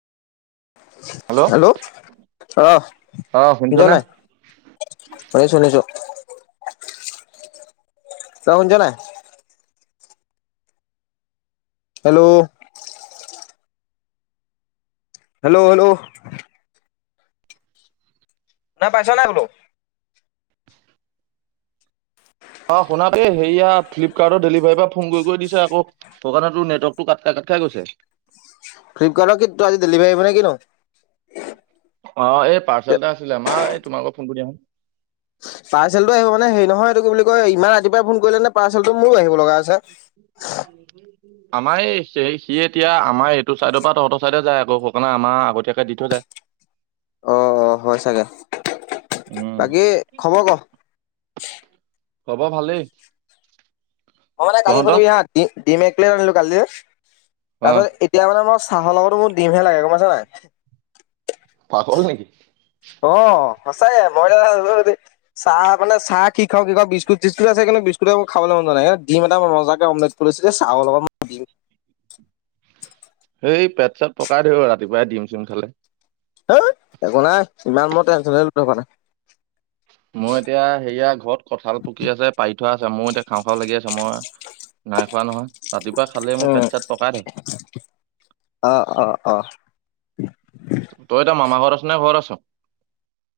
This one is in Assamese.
হেল্ল অ অ শুনিছ শুনিছনে? নাই? শুনিছো শুনিছো। তই শুনিছ নাই? হেল্ল। Hello hello. শুনা পাইছ নে বোলো? অ শুনা পাই এই হেৰিয়া ফ্লিপকাৰ্টৰ ডেলিভাৰী পা ফোন কৰি কৰি দিছে আক সেইকাৰণে তোৰ নেৱৰ্কটো কাত খাই কাত খাই গৈছে। ফ্লিপকাৰ্টৰ কি তোৰ আজি ডেলিভাৰি আহিব নে কিনো? অ এই পাৰ্চেল এটা আছিলে। এই মা তোমাৰ ভাগৰ ফোনটো দিয়াসোণ। পাৰ্চেলটো আহিব মানে হেৰি নহয় এইটো বুলি কয় ইমান ৰাতিপুৱাই ফোন কৰিলে নে পাৰ্চেলটো মোৰো আহিব লগাই আছে। আমাৰ এই সি এতিয়া আমাৰ এইটো চাইডৰ পৰা তহঁতৰ চাইডে যায় আকৌ সেইকাৰণে আমাৰ আগতীয়াকে দি থৈ যায়। অ অ হয় চাগে। উম বাকী খবৰ ক? খবৰ ভালেই। মোৰ মানে কালি তহঁতৰ শুনিবি হা ডিম ডিম একপ্লেট আনিলো কালি অ তাৰপিছত এতিয়া মানে মই চাহৰ লগতো মোক ডিমহে লাগে গম পাইছ নাই। পাগল নিকি? অ সঁচাকে মই এতিয়া চাহ মানে চাহ কি খাওঁ কি খাওঁ বিস্কুট-চিস্কুট আছে কিন্তু বিস্কুটে মোৰ খাবলে মন যোৱা নাই এইয়া দিম এটা মই মজাকে অমলেট কৰি লৈছো দেই চাহৰ লগত মই দিম [unintelligible] এই পেট-চেত পকাই ধৰিব ৰাতিপুৱাই দিম-চিম খালে। হেই একো নাই ইমান মই টেনচনেই লৈ থকা নাই। মই এতিয়া আনি থোৱা আছে মইয়ো এতিয়া খাওঁ খাওঁ লাগি আছে মই নাই খোৱা নহয়। ৰাতিপুৱা খালে মোৰ পেট উম। চেত পকাই থাকে। অ', অ', [inaudible] তই এটা মামা ঘৰত আছ নে ঘৰত আছ?